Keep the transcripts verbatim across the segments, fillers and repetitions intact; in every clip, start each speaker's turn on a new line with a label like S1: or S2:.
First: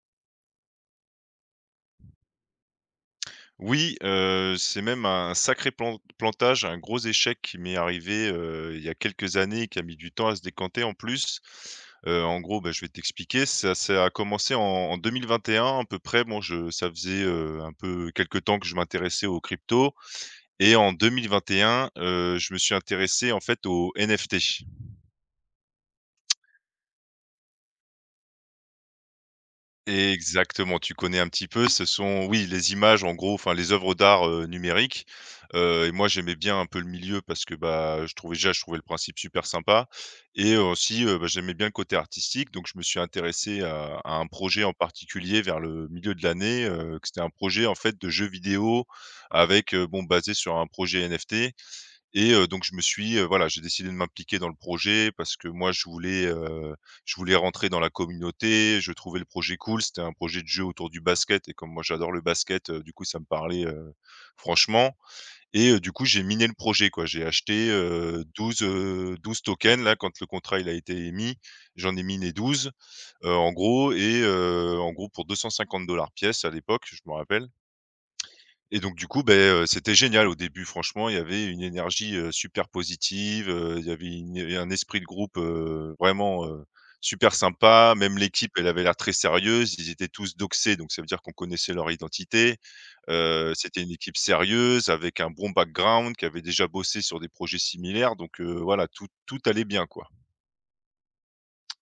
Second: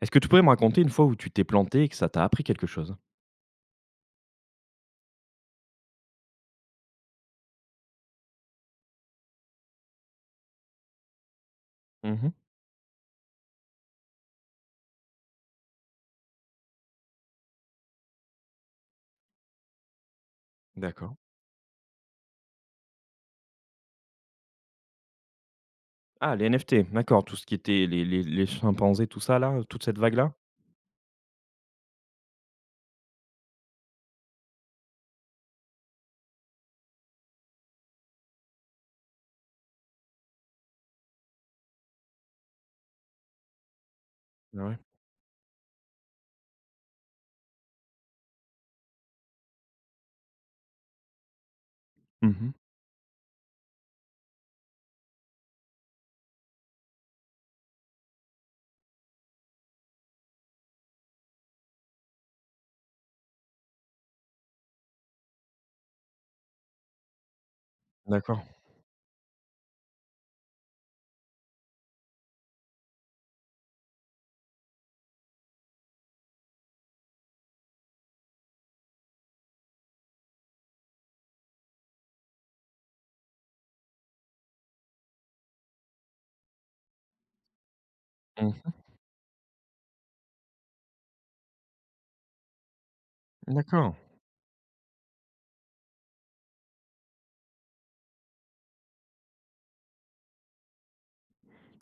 S1: Est-ce que tu pourrais me raconter une fois où tu t'es planté et que ça t'a appris quelque chose?
S2: Oui, heu, c'est même un sacré plan plantage, un gros échec qui m'est arrivé, heu, il y a quelques années et qui a mis du temps à se décanter en plus. Heu,
S1: Mmh.
S2: en gros, bah, je vais t'expliquer, ça ça a commencé en en deux mille vingt et un à peu près. Bon, je ça faisait, heu, un peu quelques temps que je m'intéressais aux cryptos et en
S1: D'accord.
S2: deux mille vingt et un, heu, je me suis intéressé en fait aux N F T.
S1: Ah, les N F T, d'accord, tout ce qui était les les les chimpanzés, tout ça là, toute cette vague-là?
S2: Exactement, tu connais un petit peu. Ce sont, oui, les images en gros, enfin les œuvres d'art, heu, numériques, heu et moi j'aimais bien un peu le milieu parce que, bah, je trouvais déjà, je trouvais le principe super sympa et aussi, heu, bah, j'aimais bien le côté artistique donc je me suis intéressé à à un projet
S1: Ah
S2: en
S1: ouais.
S2: particulier vers le milieu de l'année, heu, que c'était un projet en fait de jeu vidéo avec, heu, bon basé sur un projet N F T et heu,
S1: Mmh.
S2: donc je me suis, heu, voilà, j'ai décidé de m'impliquer dans le projet parce que moi je voulais, heu, je voulais rentrer dans la communauté. Je trouvais le projet cool. C'était un projet de jeu autour du basket et comme moi j'adore le basket, heu, du coup ça me parlait, heu, franchement et heu, du coup j'ai miné le projet, quoi. J'ai acheté, heu,
S1: D'accord.
S2: douze heu, douze tokens là quand le contrat il a été émis. J'en ai miné douze heu, en gros et heu, en gros pour deux cent cinquante pièce à l'époque, je me rappelle, et donc du coup, ben, heu, c'était génial au début franchement, il y avait une énergie, heu, super positive, heu, il y avait une un esprit de groupe, heu, vraiment, heu, super sympa. Même l'équipe, elle
S1: Mmh.
S2: avait l'air très sérieuse, ils étaient tous doxés, donc ça veut dire qu'on connaissait leur identité. Heu, c'était une
S1: D'accord.
S2: équipe sérieuse avec un bon background, qui avait déjà bossé sur des projets similaires, donc heu, voilà, tout tout allait bien, quoi.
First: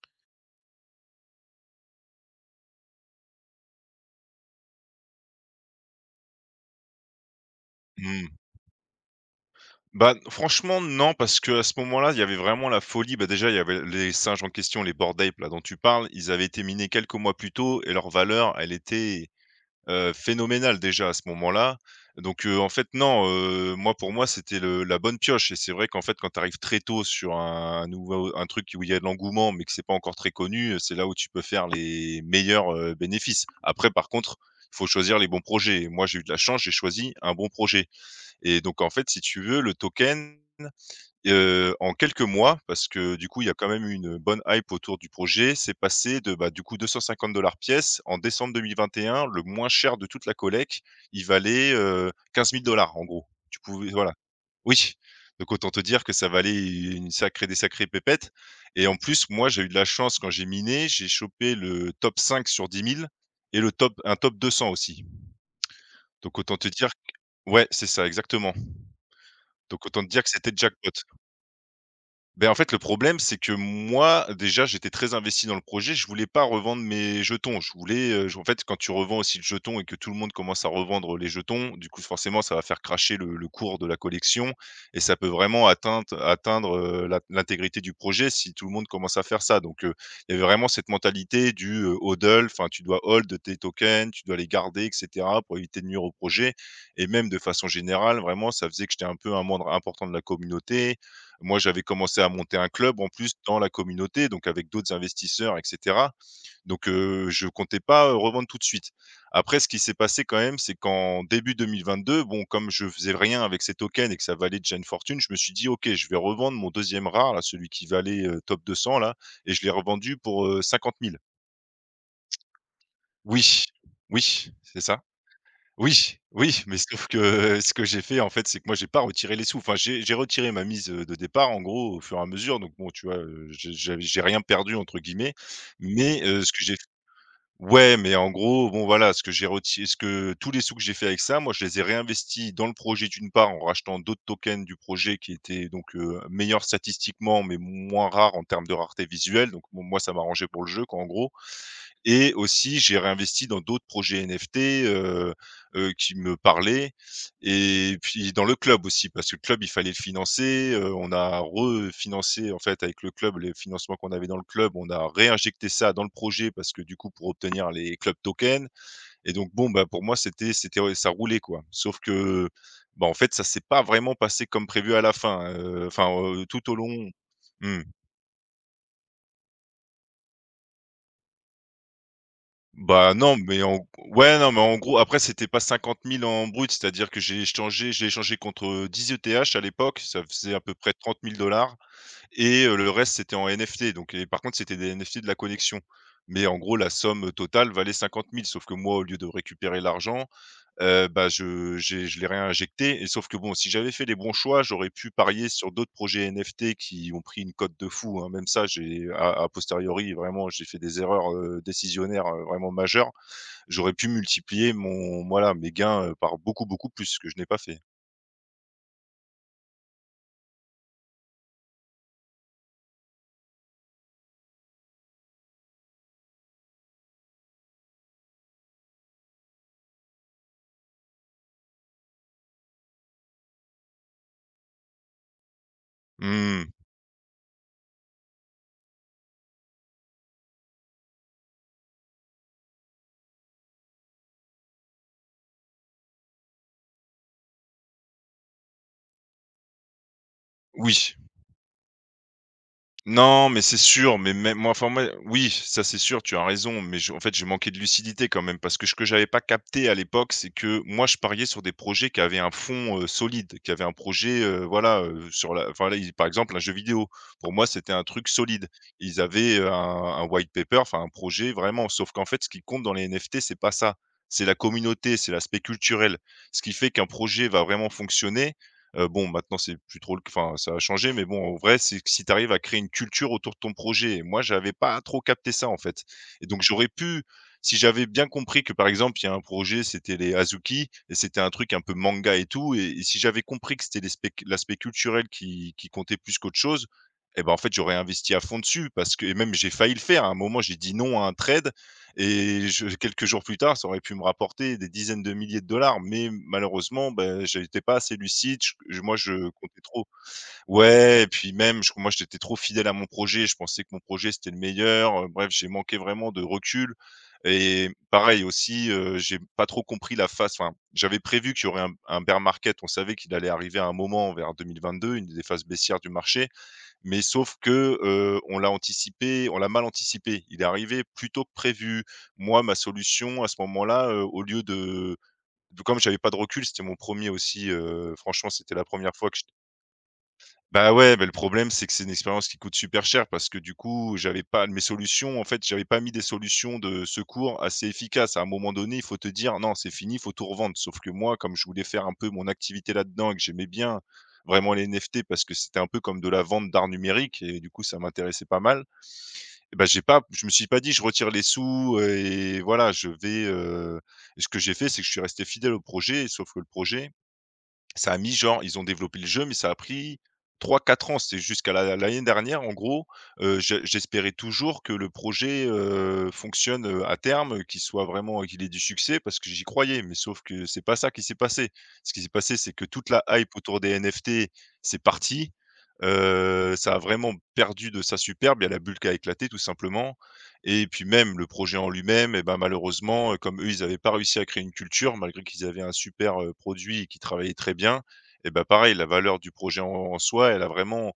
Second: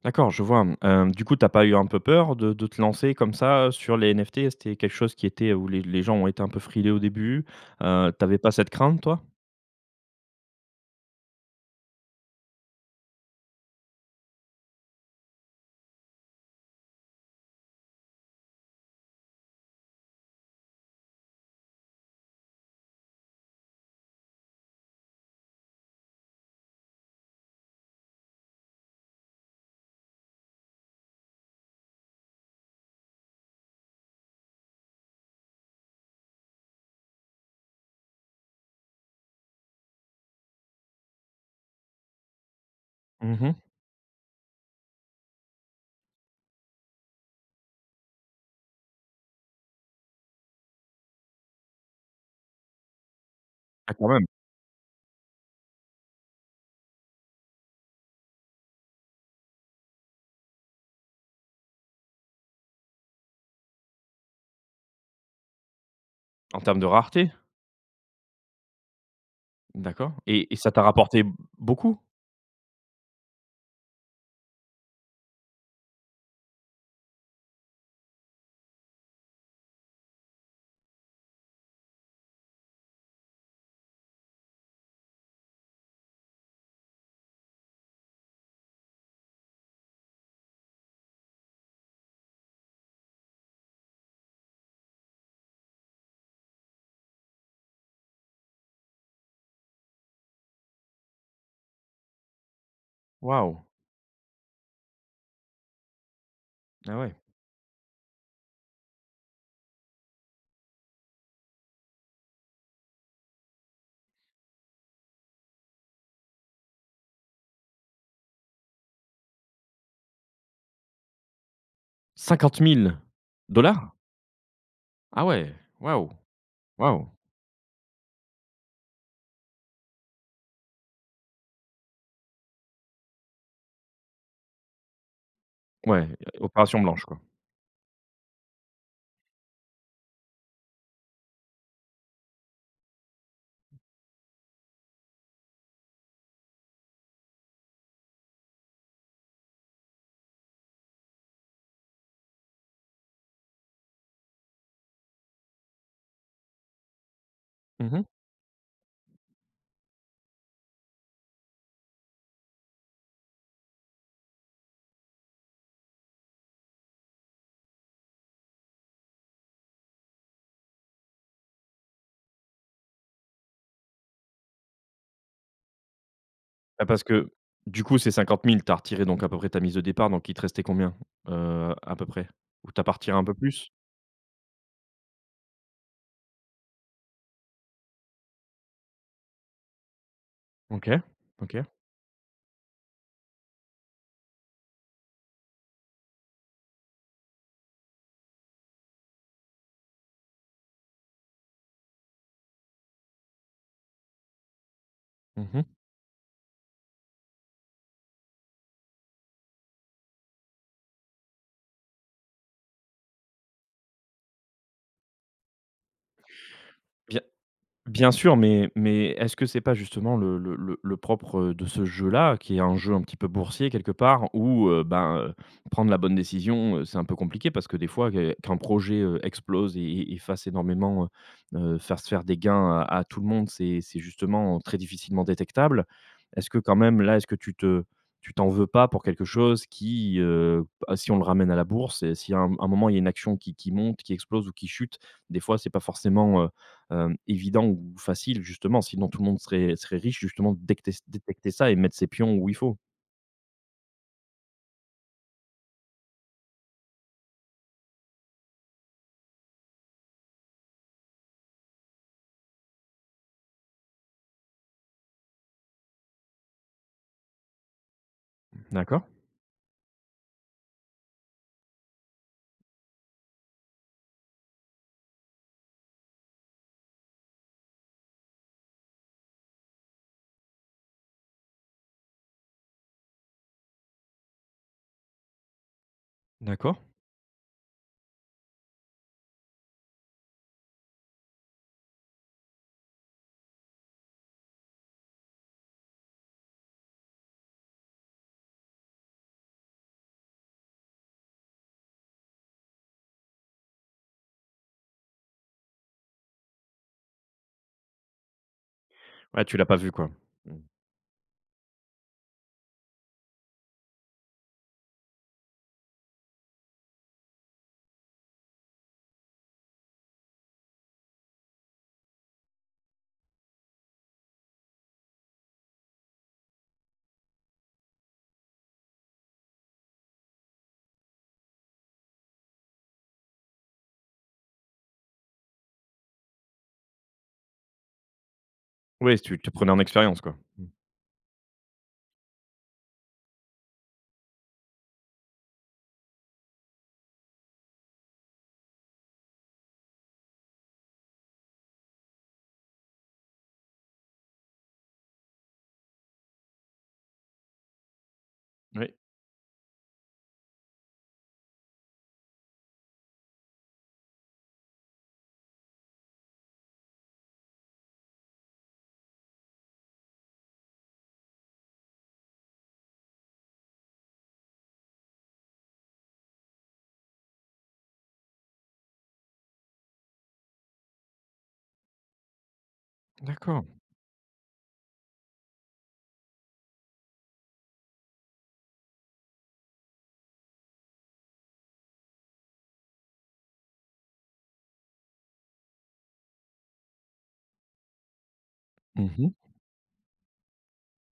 S1: D'accord, je vois. Hem, du coup, t'as pas eu un peu peur de de te lancer comme ça, heu, sur les N F T? C'était quelque chose qui était où les les gens ont été un peu frileux au début, heu,
S2: Mmh.
S1: tu pas cette crainte toi?
S2: Bah, franchement, non, parce que à ce moment-là, il y avait vraiment la folie. Bah, déjà, il y avait les singes en question, les Bored Ape, là, dont tu parles. Ils avaient été minés quelques mois plus tôt et leur valeur, elle était, heu, phénoménale déjà à ce moment-là. Donc, heu, en fait, non, heu, moi, pour moi, c'était le la bonne pioche et c'est vrai qu'en fait, quand tu arrives très tôt sur un nouveau un truc où il y a de l'engouement, mais que c'est pas encore très connu, c'est là où tu peux faire les meilleurs, heu, bénéfices. Après, par contre, il faut choisir les bons projets et moi, j'ai eu de la chance, j'ai choisi un bon projet. Et donc en fait, si tu veux, le token, heu, en quelques mois, parce que du
S1: Mmh
S2: coup, il y a
S1: mh.
S2: quand même eu une bonne hype autour du projet, c'est passé de, bah, du coup, deux cent cinquante dollars pièce. En décembre deux mille vingt et un, le moins cher de toute la collecte, il valait, heu, quinze mille en gros. Tu pouvais,
S1: Ah quand
S2: voilà.
S1: même,
S2: Oui, donc autant te dire que ça valait une sacrée des sacrées pépettes et en plus, moi, j'ai eu de la chance quand j'ai miné, j'ai chopé le top cinq sur dix mille et le top un top deux cents aussi. Donc autant
S1: en
S2: te
S1: termes de
S2: dire q
S1: rareté?
S2: Ouais, c'est ça, exactement. Donc autant te
S1: D'accord,
S2: dire que c'était
S1: et et ça t'a
S2: jackpot.
S1: rapporté beaucoup?
S2: Ben en fait, le problème, c'est que moi, déjà, j'étais très investi dans le projet. Je voulais pas revendre mes jetons. Je voulais, heu, j En fait, quand tu revends aussi le jeton et que tout le monde commence à revendre les jetons, du coup, forcément, ça va faire cracher le le cours de la collection et ça peut vraiment atteindre atteindre, heu, l'int l'intégrité du projet si tout le monde commence à faire ça. Donc, heu, il y avait vraiment cette mentalité du, heu, hodl, enfin, tu dois hold tes tokens, tu dois les garder et cetera pour éviter de nuire au projet, et même de façon générale, vraiment, ça faisait que j'étais un peu un membre important de la communauté. Moi, j'avais commencé à monter un club en plus dans
S1: Waouh!
S2: la communauté, donc avec d'autres investisseurs et cetera. Donc,
S1: Ah ouais.
S2: heu, je comptais pas, heu, revendre tout de suite. Après ce qui s'est passé quand même, c'est qu'en début deux mille vingt-deux, bon, comme je faisais rien avec ces tokens et que ça valait déjà une fortune, je me suis dit: «OK, je vais revendre mon deuxième rare là, celui qui valait, heu, top deux cents là», et je l'ai revendu pour, heu, cinquante mille.
S1: Cinquante mille
S2: Oui,
S1: dollars
S2: oui, c'est ça.
S1: Ah ouais!
S2: Oui,
S1: Waouh!
S2: oui, mais sauf
S1: Waouh!
S2: que ce que j'ai fait, en fait, c'est que moi, j'ai pas retiré les sous. Enfin, j'ai j'ai retiré ma mise, heu, de départ, en gros, au fur et à mesure. Donc bon, tu vois, heu, j'ai j'avais j'ai rien «perdu» entre guillemets,
S1: Ouais,
S2: mais heu, ce que j'ai
S1: opération blanche, quoi.
S2: ouais, mais en gros, bon, voilà, ce que j'ai retiré, ce que tous les sous que j'ai fait avec ça, moi, je les ai réinvestis dans le projet, d'une part, en rachetant d'autres tokens du projet qui étaient donc heu, meilleurs statistiquement, mais moins rares en termes de rareté visuelle. Donc bon, moi, ça m'arrangeait pour le jeu, quoi, en gros, et aussi j'ai réinvesti dans d'autres projets N F T, heu heu, qui me parlaient,
S1: Mmh
S2: et
S1: mh.
S2: puis dans le club aussi parce que le club, il fallait le financer. Heu, on a refinancé en fait avec le club, les financements qu'on avait dans le club, on a réinjecté ça dans le projet parce que du coup pour obtenir les club tokens, et donc bon, bah, pour moi c'était c'était, ouais, ça roulait quoi. Sauf que, bah, en fait ça s'est pas vraiment passé comme prévu à la fin, hein, heu, enfin, heu, tout au
S1: Ah parce
S2: long.
S1: que,
S2: Mmh.
S1: du coup, ces cinquante mille, tu as retiré donc à peu près ta mise de départ, donc il te restait combien, heu, à peu près? Ou tu as pas
S2: Bah,
S1: retiré un peu
S2: non, mais
S1: plus?
S2: en ouais, non, mais en gros, après, c'était pas cinquante mille en brut, c'est-à-dire que j'ai échangé j'ai échangé contre, heu, dix E T H à l'époque, ça faisait à peu
S1: OK,
S2: près trente mille,
S1: OK.
S2: et heu, le reste, c'était en N F T, donc, et par contre, c'était des N F T de la collection. Mais en gros, la somme, euh, totale valait cinquante mille, sauf que moi, au lieu de récupérer l'argent, heu, bah, je j'ai je l'ai réinjecté, et sauf que bon, si j'avais fait les bons choix, j'aurais pu
S1: Mmh
S2: parier sur
S1: mh.
S2: d'autres projets N F T qui ont pris une cote de fou, hein. Même ça, j'ai a à posteriori, vraiment, j'ai fait des erreurs, heu, décisionnaires, heu, vraiment majeures. J'aurais pu multiplier mon voilà, mes gains, heu, par beaucoup, beaucoup plus, ce
S1: Bien
S2: que je n'ai pas fait.
S1: Bien sûr, mais mais est-ce que c'est pas justement le le le le propre, de ce jeu-là, qui est un jeu un petit peu boursier quelque part où, heu, ben, heu, prendre la bonne décision, heu, c'est un peu compliqué parce que des fois que qu'un projet, heu, explose et et et fasse énormément, heu heu, fasse faire des gains à à tout le monde, c'est c'est justement très difficilement détectable. Est-ce que
S2: Hmm,
S1: quand même là, est-ce que tu te tu t'en veux pas pour quelque chose qui, heu, bah, si on le ramène à la bourse et si à un un moment il y a une action qui qui monte, qui explose ou qui chute, des fois c'est pas forcément, hem, évident ou facile justement, sinon tout le monde serait serait riche justement de décter
S2: oui.
S1: détecter ça et mettre ses pions où il faut.
S2: Non, mais c'est sûr, mais même moi, enfin, moi oui, ça c'est sûr, tu as raison, mais je en fait, j'ai manqué de lucidité quand même, parce que ce que j'avais pas capté à l'époque, c'est que moi, je pariais sur des projets qui avaient un fond, heu, solide, qui avaient un projet, heu, voilà, heu, sur la enfin, là, il par exemple, un jeu vidéo. Pour moi, c'était un truc solide.
S1: D'accord,
S2: Ils avaient, heu, un un white paper, enfin, un projet vraiment, sauf qu'en fait, ce qui compte dans les N F T, c'est pas ça. C'est la communauté, c'est l'aspect culturel. Ce qui fait qu'un projet va vraiment fonctionner, Heu, bon, maintenant, c'est plus trop le enfin, ça a changé, mais bon, en vrai, c'est que si tu arrives à créer une culture autour de ton projet. Et moi, j'avais pas trop capté ça, en fait. Et donc
S1: d'accord.
S2: j'aurais pu, si j'avais bien compris que, par exemple, il y a un projet, c'était les Azuki et c'était un truc un peu manga et tout. Et et si j'avais compris que c'était les spec l'aspect culturel qui qui comptait plus qu'autre chose, et ben en fait, j'aurais investi à fond dessus, parce que, et même, j'ai failli le faire. À un moment, j'ai dit non à un trade et je quelques jours plus tard, ça aurait pu me rapporter des dizaines de milliers de dollars, mais malheureusement, ben, j'étais pas assez lucide, je je moi,
S1: Ouais,
S2: je
S1: tu l'as pas
S2: comptais
S1: vu,
S2: trop.
S1: quoi? Mmh.
S2: Ouais, et puis même, je moi, j'étais trop fidèle à mon projet, je pensais que mon projet, c'était le meilleur, heu, bref, j'ai manqué vraiment de recul. Et pareil aussi, heu, j'ai pas trop compris la phase enfin, j'avais prévu qu'il y aurait un un bear market, on savait qu'il allait arriver à un moment vers deux mille vingt-deux, une des phases baissières du marché, mais sauf que, heu, on l'a anticipé, on l'a mal anticipé. Il est arrivé plus tôt que prévu. Moi, ma solution à ce moment-là, heu, au lieu de de comme j'avais pas de recul, c'était mon premier aussi, heu, franchement, c'était la première
S1: Oui,
S2: fois que
S1: tu te prenais en expérience, quoi? Mmh.
S2: bah, ouais, mais le problème, c'est que c'est une expérience qui coûte super cher parce que du coup, j'avais pas mes solutions en fait, j'avais pas mis des solutions de secours assez efficaces. À un moment donné, il faut te dire: «Non, c'est fini, il faut tout revendre». Sauf que moi, comme je voulais faire un peu mon activité là-dedans et que j'aimais bien vraiment les N F T parce que c'était un peu comme de la vente d'art numérique et du coup, ça m'intéressait pas mal.
S1: Oui.
S2: Et ben j'ai pas je me suis pas dit: «Je retire les sous euh, et voilà, je vais, heu» et ce que j'ai fait, c'est que je suis resté fidèle au projet, sauf que le projet ça a mis genre ils ont développé le jeu, mais ça a pris trois quatre ans. C'est jusqu'à la l'année dernière, en gros, heu, je j'espérais toujours que le projet, heu, fonctionne, heu, à terme, qu'il soit vraiment qu'il ait du succès parce que j'y croyais, mais sauf que c'est pas ça qui s'est passé. Ce qui s'est passé, c'est que toute la hype
S1: D'accord.
S2: autour des N F T, c'est parti, heu, ça a vraiment perdu de sa superbe. Il y a la bulle qui a éclaté tout simplement et puis même le projet en lui-même et ben malheureusement, heu, comme eux, ils n'avaient pas réussi à créer une culture malgré qu'ils avaient un super, heu, produit et qu'ils travaillaient très bien et ben pareil, la
S1: Mmh.
S2: valeur du projet en en soi, elle a vraiment,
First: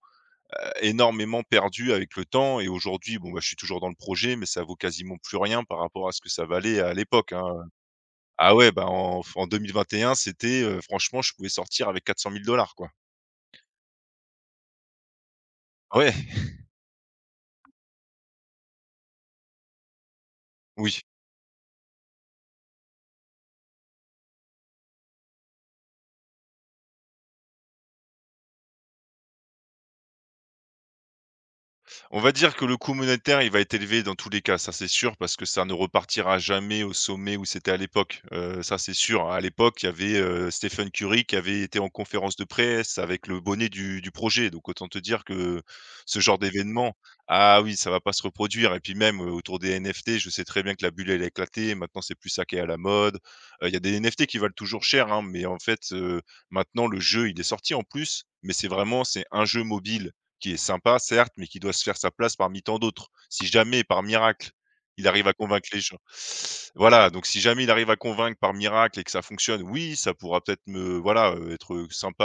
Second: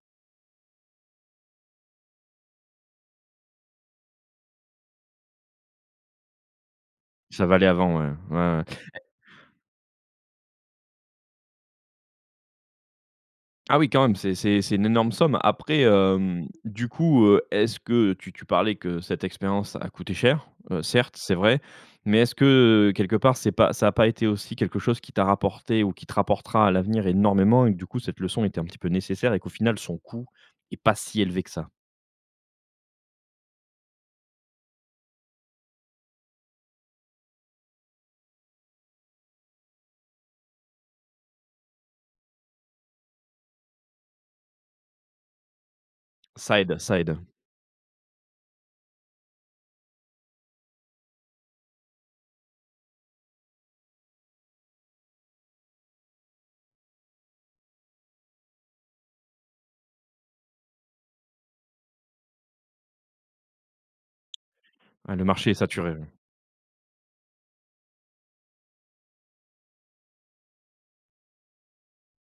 S2: heu, énormément perdu avec le temps et aujourd'hui, bon, bah, je suis toujours dans le projet, mais ça vaut quasiment plus rien par rapport à ce que ça valait à l'époque, hein.
S1: Ça valait avant, ouais. Ouais,
S2: Ah
S1: ouais.
S2: ouais, bah, en en deux mille vingt et un c'était, heu, franchement, je pouvais sortir avec quatre cent mille dollars quoi.
S1: Ah oui, quand même, c'est c'est c'est une énorme somme. Après,
S2: Ouais,
S1: hem, du coup, heu, est-ce que tu tu parlais que cette expérience a coûté cher? Heu,
S2: oui.
S1: certes, c'est vrai, mais est-ce que, quelque part, c'est pas ça a pas été aussi quelque chose qui t'a rapporté ou qui te rapportera à l'avenir énormément et que du coup, cette leçon était un petit peu nécessaire et qu'au final, son coût est pas si élevé que ça?
S2: On va dire que le coût monétaire, il va être élevé dans tous les cas, ça c'est sûr, parce que ça ne repartira jamais au sommet où c'était à l'époque. Heu, ça c'est sûr. À l'époque, il y avait, heu, Stephen Curry qui avait été en conférence de presse avec le bonnet du du projet, donc autant te dire que ce genre
S1: Ça aide,
S2: d'événement
S1: ça aide.
S2: ah oui, ça va pas se reproduire et puis même, heu, autour des N F T, je sais très bien que la bulle, elle a éclaté. Maintenant, c'est plus ça qui est à la mode. Heu, il y a des N F T qui valent toujours cher, hein, mais en fait, heu, maintenant le jeu, il est sorti en plus, mais c'est vraiment c'est un jeu mobile qui est sympa certes, mais qui doit se faire sa place parmi tant d'autres. Si jamais par miracle, il
S1: Ah, le
S2: arrive à
S1: marché est
S2: convaincre les
S1: saturé,
S2: gens
S1: ouais.
S2: voilà, donc si jamais il arrive à convaincre par miracle et que ça fonctionne, oui, ça pourra peut-être me voilà, heu, être, sympa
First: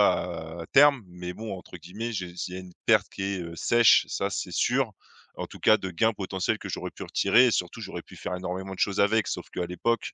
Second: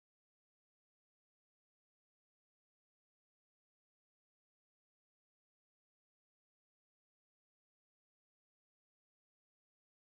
S2: à à terme, mais bon entre guillemets, j'ai il y a une perte qui est, heu, «sèche», ça c'est sûr. En tout cas de gains potentiels que j'aurais pu retirer et surtout j'aurais pu faire énormément de choses avec, sauf qu'à l'époque,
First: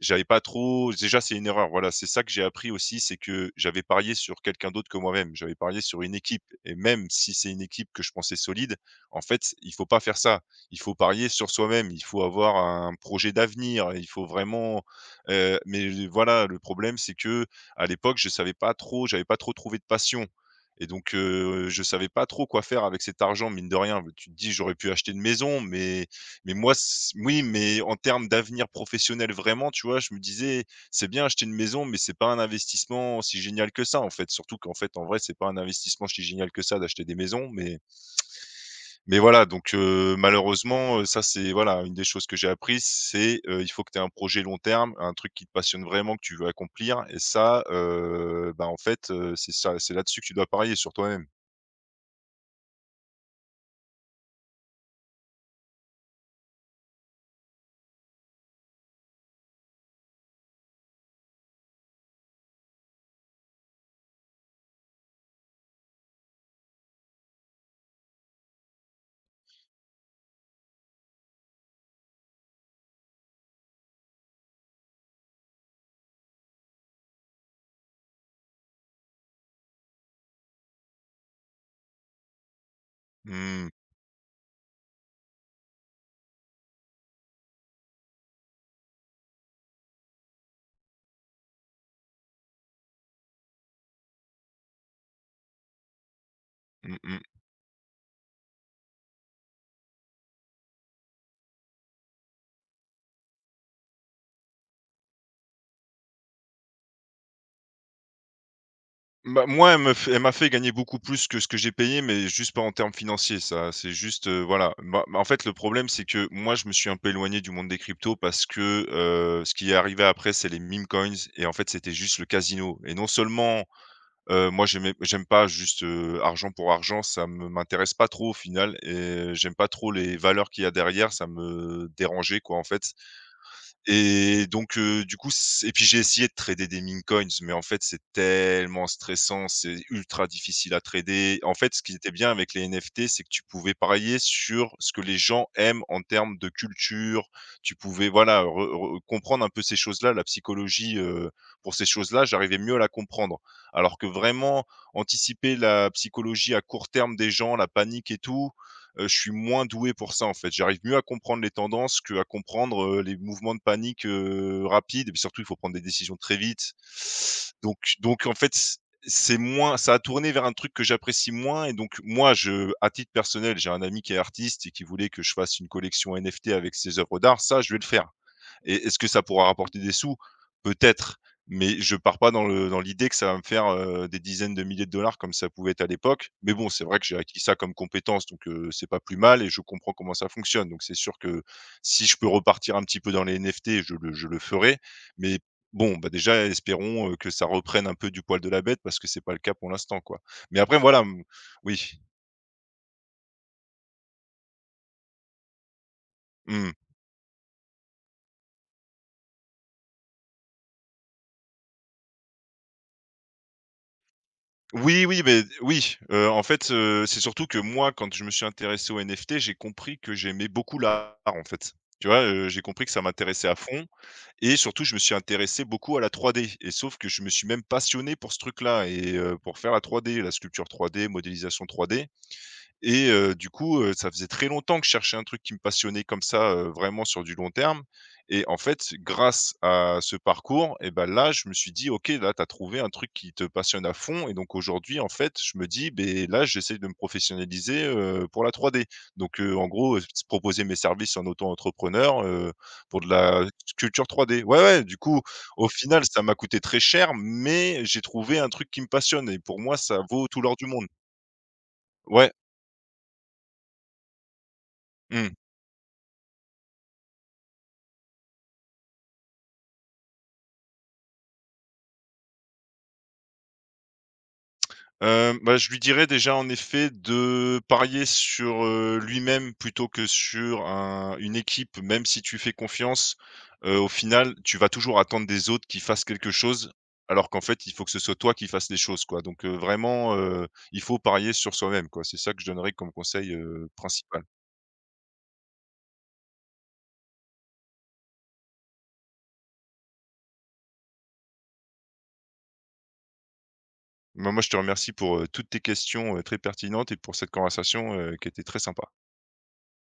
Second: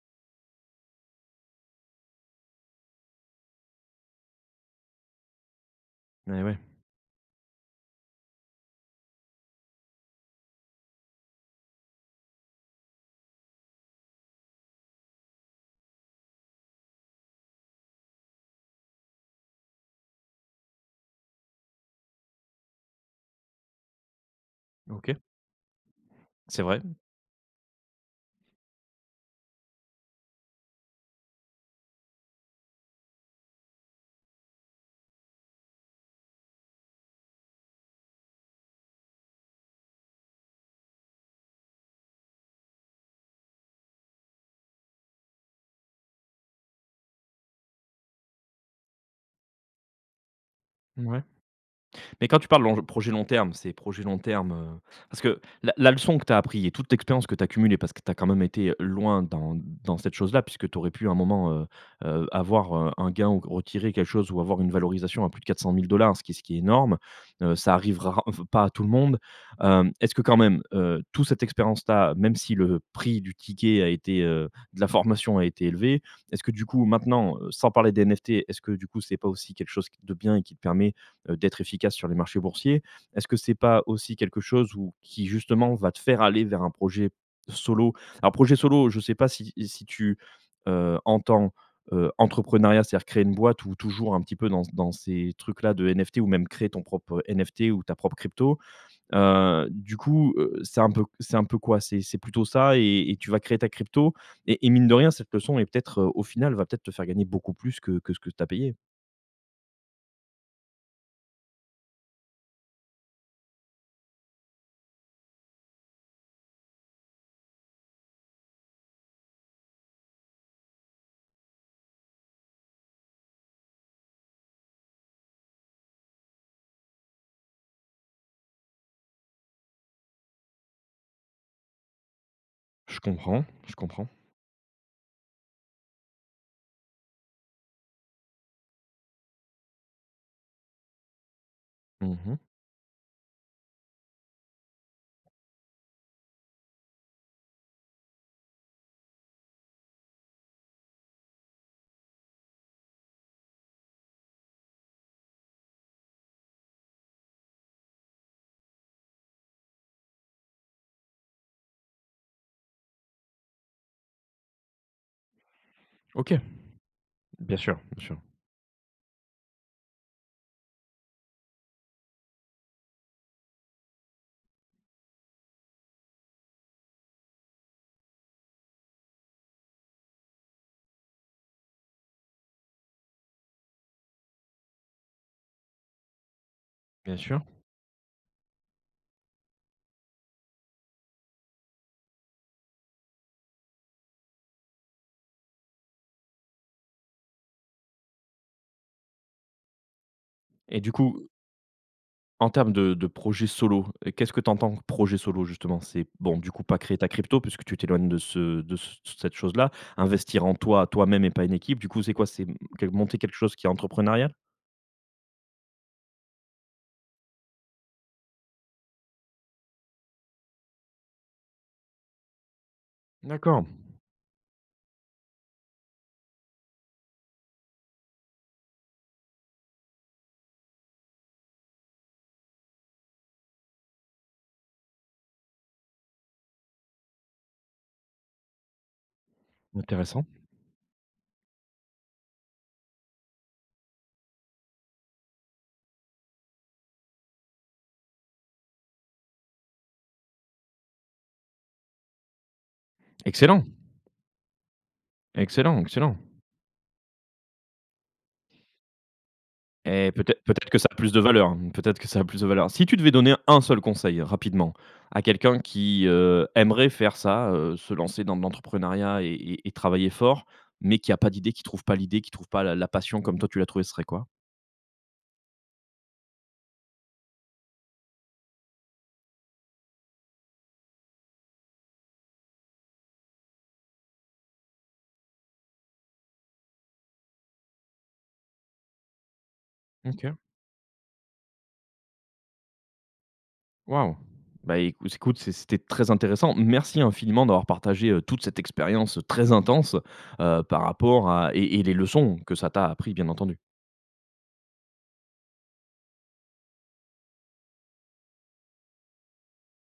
S2: j'avais pas trop déjà, c'est une erreur, voilà, c'est ça que j'ai appris aussi, c'est que j'avais parié sur quelqu'un d'autre que moi-même. J'avais parié sur une
S1: Eh
S2: équipe
S1: ouais,
S2: et même si c'est une équipe que je pensais solide, en fait, il faut pas faire ça. Il faut parier sur soi-même, il faut avoir un projet d'avenir, il faut vraiment, heu, mais voilà, le problème, c'est que à l'époque, je savais pas trop, j'avais pas trop trouvé de passion et donc heu, je savais pas trop quoi faire avec cet argent, mine de rien. Tu te dis: «J'aurais pu acheter
S1: OK,
S2: une maison» mais mais
S1: c'est
S2: moi
S1: vrai.
S2: c oui, mais en termes d'avenir professionnel vraiment, tu vois? Je me disais: «C'est bien acheter une maison, mais c'est pas un investissement si génial que ça», en fait. Surtout qu'en fait, en vrai, c'est pas un investissement si génial que ça d'acheter des maisons, mais mais voilà, donc heu, malheureusement, heu, ça c'est voilà, une des choses que j'ai apprises, c'est, heu, il faut que tu aies un projet long terme, un truc qui te passionne vraiment, que tu veux accomplir et ça, heu, bah, en fait, heu, c'est ça c'est là-dessus que tu dois parier, sur
S1: Ouais.
S2: toi-même.
S1: Mais quand tu parles long projet long terme, c'est projet long terme, heu, parce que la la leçon que tu as appris et toute l'expérience que tu as cumulée, parce que tu as quand même été, loin dans dans cette chose-là, puisque tu aurais pu à un moment, heu heu, avoir, heu, un gain ou retirer quelque chose ou avoir une valorisation à plus de quatre cent mille, ce qui ce qui est énorme. Heu, ça arrive pas à tout le monde. Hem, est-ce que quand même, heu, toute cette expérience-là, même si le prix du ticket a été, heu, de la formation a été élevé, est-ce que du coup maintenant, heu, sans parler des N F T, est-ce que du coup c'est pas aussi quelque chose de bien et qui te permet, heu, d'être efficace sur les marchés boursiers. Est-ce que c'est
S2: Mmh.
S1: pas aussi quelque chose où qui justement va te faire aller vers un projet solo? Alors projet solo, je sais pas si si tu, heu, entends, heu, entrepreneuriat, c'est-à-dire créer une boîte ou toujours un petit peu dans dans ces trucs-là de N F T ou même créer ton
S2: Mmh mh.
S1: propre N F T ou ta propre crypto. Heu, du coup, heu, c'est un peu c'est un peu quoi? C'est c'est plutôt ça et et tu vas créer ta crypto et et mine de rien, cette leçon est peut-être, heu, au final va peut-être te faire gagner beaucoup plus que que ce que tu as payé?
S2: Bah, moi, elle me f elle m'a fait gagner beaucoup plus que ce que j'ai payé, mais juste pas en termes financiers, ça. C'est juste, heu, voilà. Bah, bah, en fait, le problème, c'est que moi, je me suis un peu éloigné du monde des cryptos parce que, heu, ce qui est arrivé après, c'est les meme coins et en fait, c'était juste le casino et non seulement, heu, moi, j'aimais j'aime pas juste, heu, argent pour argent, ça me m'intéresse pas trop au final et j'aime pas trop les valeurs qu'il y a derrière, ça me dérangeait, quoi, en fait.
S1: Je comprends, je comprends.
S2: Et donc heu, du coup c et puis j'ai essayé de trader des mincoins, mais en fait, c'est tellement stressant, c'est ultra difficile à trader. En fait, ce qui était bien
S1: Mmh.
S2: avec les N F T, c'est que tu pouvais parier sur ce que les gens aiment en termes de culture. Tu pouvais, voilà, re re comprendre un peu ces choses-là, la psychologie, heu, pour ces choses-là, j'arrivais mieux à la comprendre. Alors que vraiment, anticiper la psychologie à court terme des gens, la panique et tout, heu, je suis moins doué pour ça, en fait. J'arrive mieux à comprendre les tendances que à comprendre, heu, les mouvements de panique, heu, rapides et puis surtout, il faut prendre des décisions très
S1: OK.
S2: vite.
S1: Bien sûr,
S2: Donc
S1: bien sûr.
S2: donc en fait, c c'est moins ça a tourné vers un truc que j'apprécie moins et donc moi, je à titre personnel, j'ai un ami qui est artiste et qui voulait que je fasse une collection N F T avec ses œuvres d'art. Ça, je vais le faire. Et est-ce que ça pourra rapporter des sous? Peut-être, mais je pars pas dans le dans l'idée que ça va me faire, heu, des dizaines de milliers de dollars comme ça pouvait être à l'époque. Mais bon, c'est vrai que
S1: Bien
S2: j'ai
S1: sûr.
S2: acquis ça comme compétence, donc heu, c'est pas plus mal et je comprends comment ça fonctionne. Donc c'est sûr que si je peux repartir un petit peu dans les N F T, je le je le ferai. Mais bon, bah, déjà espérons, heu, que ça reprenne un peu du poil de la bête parce que c'est pas le cas pour l'instant, quoi. Mais après
S1: Et du
S2: voilà, mmh
S1: coup,
S2: oui.
S1: en termes de de projet solo, heu, qu'est-ce que tu entends projet solo justement? C'est bon, du coup,
S2: Mmh.
S1: pas créer ta crypto puisque tu t'éloignes de ce de ce cette chose-là, investir en toi, toi-même et pas une équipe. Du coup, c'est quoi? C'est quel monter quelque chose qui est entrepreneurial?
S2: Oui, oui, mais oui, heu, en fait, heu, c'est surtout que moi, quand je me suis intéressé aux N F T, j'ai compris que j'aimais beaucoup l'art, en fait. Tu vois? Heu, j'ai compris que ça m'intéressait à
S1: D'accord,
S2: fond et surtout, je me suis intéressé beaucoup à la trois D et sauf que je me suis même passionné pour ce truc-là et heu, pour faire la trois D, la sculpture trois D, modélisation trois D et heu, du coup, heu, ça faisait très longtemps que je cherchais un truc qui me passionnait comme ça, heu, vraiment sur du long terme et en fait, grâce à ce
S1: intéressant.
S2: parcours et ben là, je me suis dit: «OK, là, tu as trouvé un truc qui te passionne à fond» et donc aujourd'hui, en fait, je me dis: ben là, j'essaie de me professionnaliser, heu, pour la trois D». Donc heu, en gros, heu, s proposer mes services en auto-entrepreneur, heu, pour de la
S1: Excellent,
S2: sculpture trois D. Ouais, ouais, du coup, au
S1: excellent,
S2: final,
S1: excellent.
S2: ça m'a coûté très cher mais j'ai trouvé un truc qui me passionne et pour moi, ça
S1: Et
S2: vaut tout
S1: peut-être
S2: l'or du
S1: peut-être que
S2: monde.
S1: ça a plus de valeur, hein, peut-être que ça a
S2: Ouais.
S1: plus de valeur. Si tu devais donner un seul conseil rapidement à
S2: Mmh.
S1: quelqu'un qui, heu, aimerait faire ça, heu, se lancer dans de l'entrepreneuriat et et et travailler fort, mais qui n'a pas d'idée, qui trouve pas l'idée, qui trouve pas la la passion comme toi tu l'as trouvé, ce serait quoi?
S2: Heu, bah, je lui dirais déjà en effet de parier sur, heu, lui-même plutôt que sur un une équipe. Même si tu fais confiance, heu, au final, tu vas toujours attendre des autres qu'ils fassent quelque chose, alors qu'en fait, il faut que ce soit toi qui fasses les choses, quoi. Donc, heu, vraiment,
S1: OK.
S2: heu, il faut parier sur soi-même, quoi. C'est ça que je donnerais comme conseil, heu,
S1: Waouh!
S2: principal.
S1: Bah, écou écoute, c'est c'était très intéressant. Merci infiniment d'avoir partagé, heu, toute cette expérience, très intense, heu, par rapport à et et les leçons que ça t'a appris, bien entendu.
S2: Bah, moi, je te remercie pour, heu, toutes tes questions, heu, très pertinentes et pour cette conversation, heu, qui était très sympa.